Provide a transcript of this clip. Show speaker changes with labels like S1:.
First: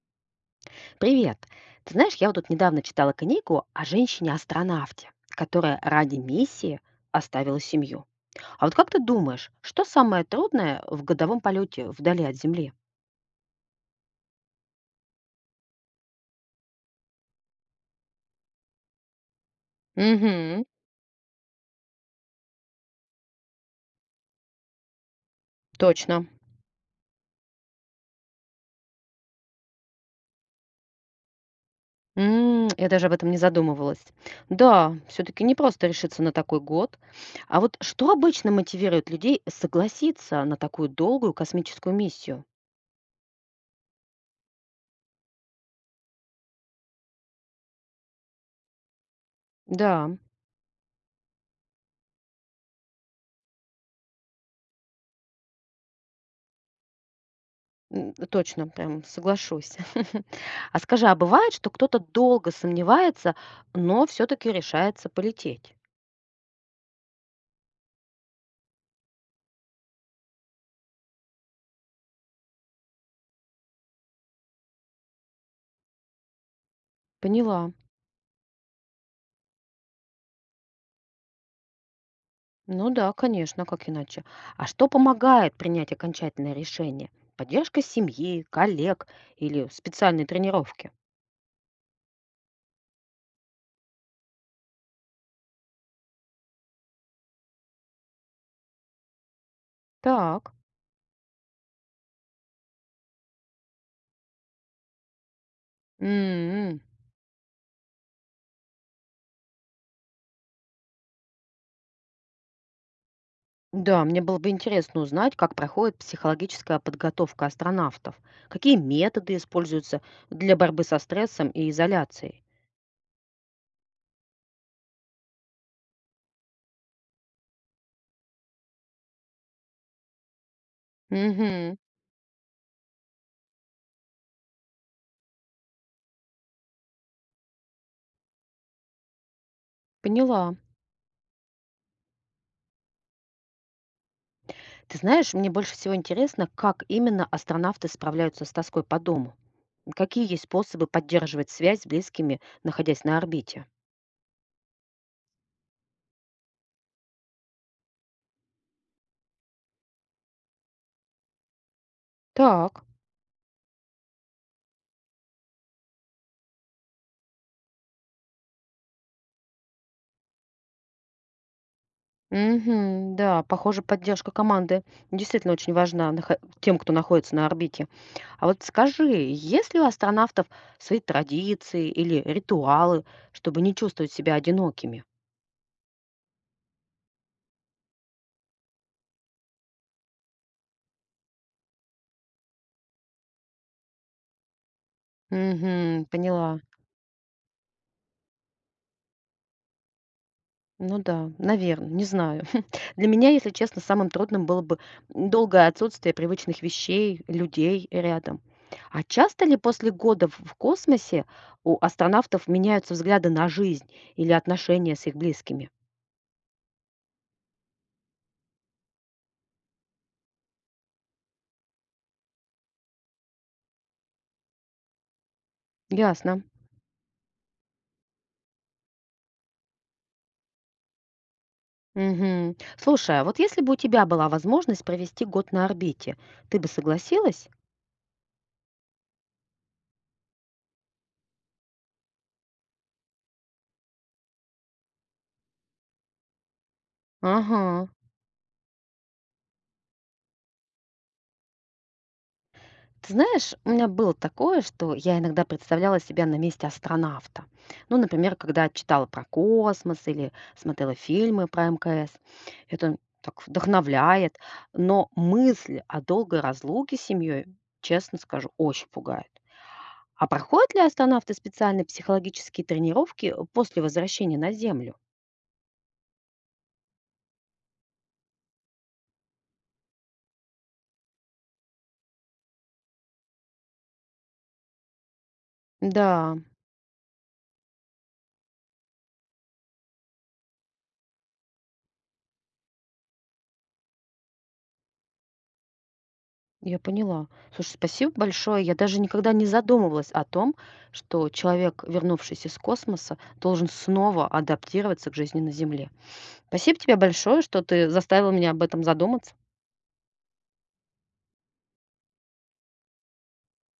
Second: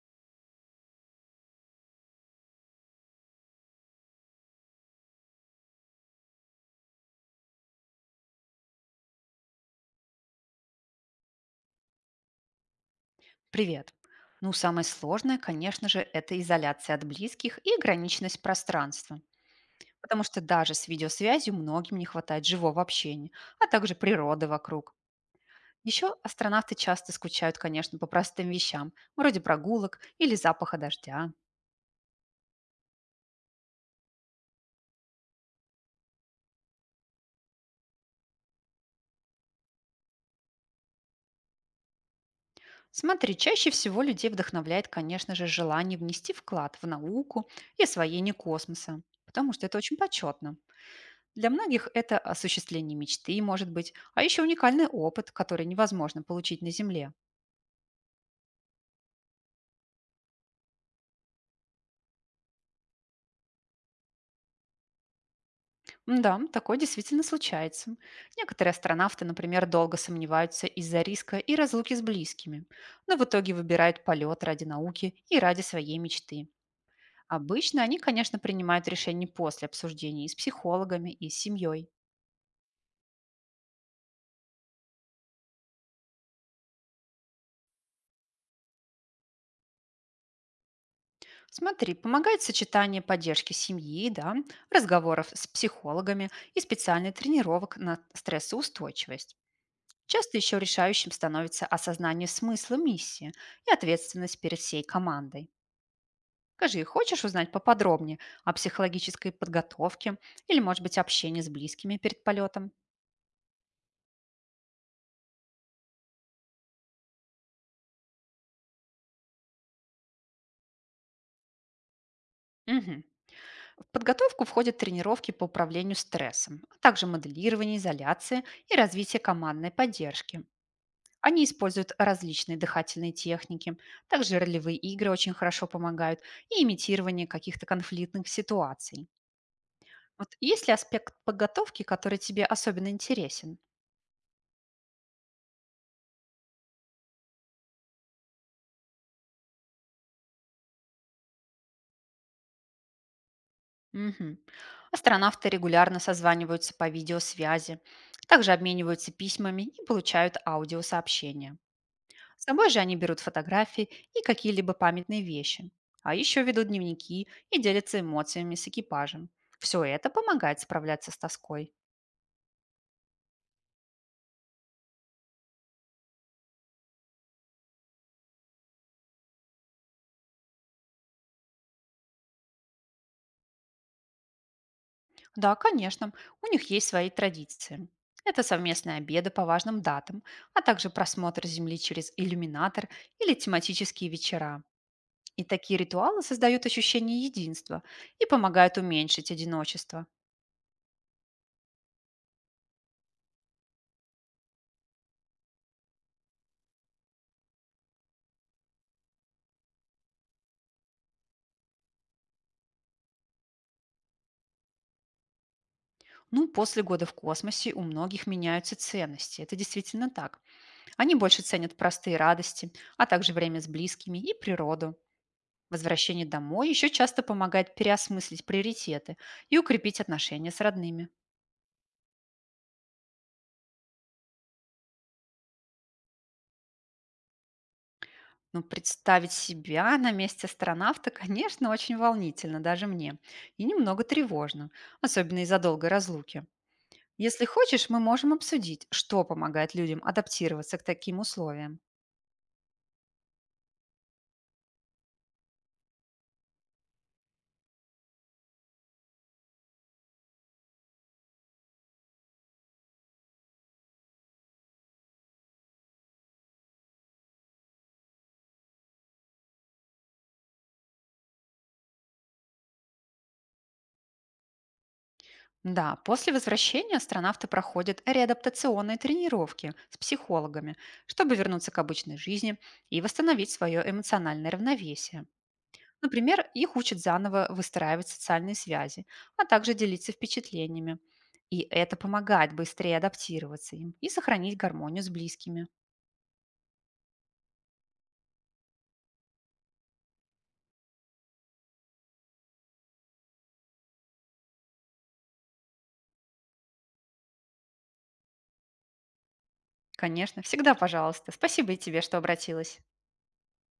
S1: Привет. Ты знаешь, я вот тут недавно читала книгу о женщине-астронавте, которая ради миссии оставила семью. А вот как ты думаешь, что самое трудное в годовом полете вдали от Земли?
S2: Привет. Ну, самое сложное, конечно же, это изоляция от близких и ограниченность пространства. Потому что
S1: Угу,
S2: даже с видеосвязью многим не хватает живого общения, а также природы вокруг. Еще
S1: точно.
S2: астронавты часто скучают, конечно, по простым вещам, вроде прогулок или запаха дождя.
S1: М, я даже об этом не задумывалась. Да, все-таки не просто решиться на такой год. А вот что обычно мотивирует людей согласиться на такую долгую космическую миссию?
S2: Смотри, чаще всего людей вдохновляет, конечно же, желание внести вклад в науку и освоение космоса, потому что это очень
S1: Да.
S2: почетно. Для многих это осуществление мечты, может быть, а еще уникальный опыт, который невозможно получить на Земле.
S1: М, точно, прям соглашусь. А скажи, а бывает, что кто-то долго сомневается, но все-таки решается полететь?
S2: Да, такое действительно случается. Некоторые астронавты, например, долго сомневаются из-за риска и разлуки с близкими, но в итоге выбирают полет ради науки и ради своей мечты.
S1: Поняла.
S2: Обычно они, конечно, принимают решение после обсуждений с психологами и с семьей.
S1: Ну да, конечно, как иначе. А что помогает принять окончательное решение? Поддержка семьи, коллег или специальные тренировки?
S2: Смотри, помогает сочетание поддержки семьи, да, разговоров с психологами и специальных тренировок на стрессоустойчивость. Часто
S1: Так.
S2: еще решающим становится осознание смысла миссии и ответственность перед всей командой.
S1: М,
S2: Скажи, хочешь узнать поподробнее о психологической подготовке или, может быть, общении с близкими перед полетом?
S1: да, мне было бы интересно узнать, как проходит психологическая подготовка астронавтов, какие методы используются для борьбы со стрессом и изоляцией.
S2: Мгм. В подготовку входят тренировки по управлению стрессом, а также моделирование изоляции и развитие командной поддержки. Они
S1: Угу,
S2: используют различные дыхательные техники, также ролевые игры очень хорошо помогают и имитирование каких-то конфликтных ситуаций. Вот
S1: поняла.
S2: есть ли аспект подготовки, который тебе особенно интересен?
S1: Ты знаешь, мне больше всего интересно, как именно астронавты справляются с тоской по дому. Какие есть способы поддерживать связь с близкими, находясь на орбите?
S2: Мгм. Астронавты регулярно созваниваются по видеосвязи, также обмениваются письмами и получают аудиосообщения. С собой же
S1: Так.
S2: они берут фотографии и какие-либо памятные вещи, а еще ведут дневники и делятся эмоциями с экипажем. Все это помогает справляться с тоской.
S1: Угу, да, похоже, поддержка команды действительно очень важна тем, кто находится на орбите. А вот скажи, есть ли у астронавтов свои традиции или ритуалы, чтобы не чувствовать себя одинокими?
S2: Да, конечно, у них есть свои традиции. Это совместные обеды по важным датам, а также просмотр Земли через иллюминатор или тематические вечера. И такие
S1: Угу,
S2: ритуалы
S1: поняла.
S2: создают ощущение единства и помогают уменьшить одиночество.
S1: Ну да, наверное, не знаю. Для меня, если честно, самым трудным было бы долгое отсутствие привычных вещей, людей рядом. А часто ли после года в космосе у астронавтов меняются взгляды на жизнь или отношения с их близкими?
S2: Ну, после года в космосе у многих меняются ценности. Это действительно так. Они больше ценят простые радости, а также время с близкими и природу. Возвращение
S1: Ясно.
S2: домой еще часто помогает переосмыслить приоритеты и укрепить отношения с родными.
S1: Мгм. Слушай, а вот если бы у тебя была возможность провести год на орбите, ты бы согласилась?
S2: Ну, представить себя на месте астронавта, конечно, очень волнительно даже мне. И немного тревожно, особенно из-за долгой разлуки. Если
S1: Ага.
S2: хочешь, мы можем обсудить, что помогает людям адаптироваться к таким условиям.
S1: Ты знаешь, у меня было такое, что я иногда представляла себя на месте астронавта. Ну, например, когда читала про космос или смотрела фильмы про МКС. Это так вдохновляет. Но мысль о долгой разлуке с семьей, честно скажу, очень пугает. А проходят ли астронавты специальные психологические тренировки после возвращения на Землю?
S2: Да, после возвращения астронавты проходят реадаптационные тренировки с психологами, чтобы вернуться к обычной жизни и восстановить свое эмоциональное равновесие.
S1: Да,
S2: Например, их учат заново выстраивать социальные связи, а также делиться впечатлениями. И это помогает быстрее адаптироваться им и сохранить гармонию с близкими.
S1: я поняла. Слушай, спасибо большое. Я даже никогда не задумывалась о том, что человек, вернувшийся из космоса, должен снова адаптироваться к жизни на Земле. Спасибо тебе большое, что ты заставил меня об этом задуматься.
S2: Конечно, всегда пожалуйста. Спасибо и тебе, что обратилась.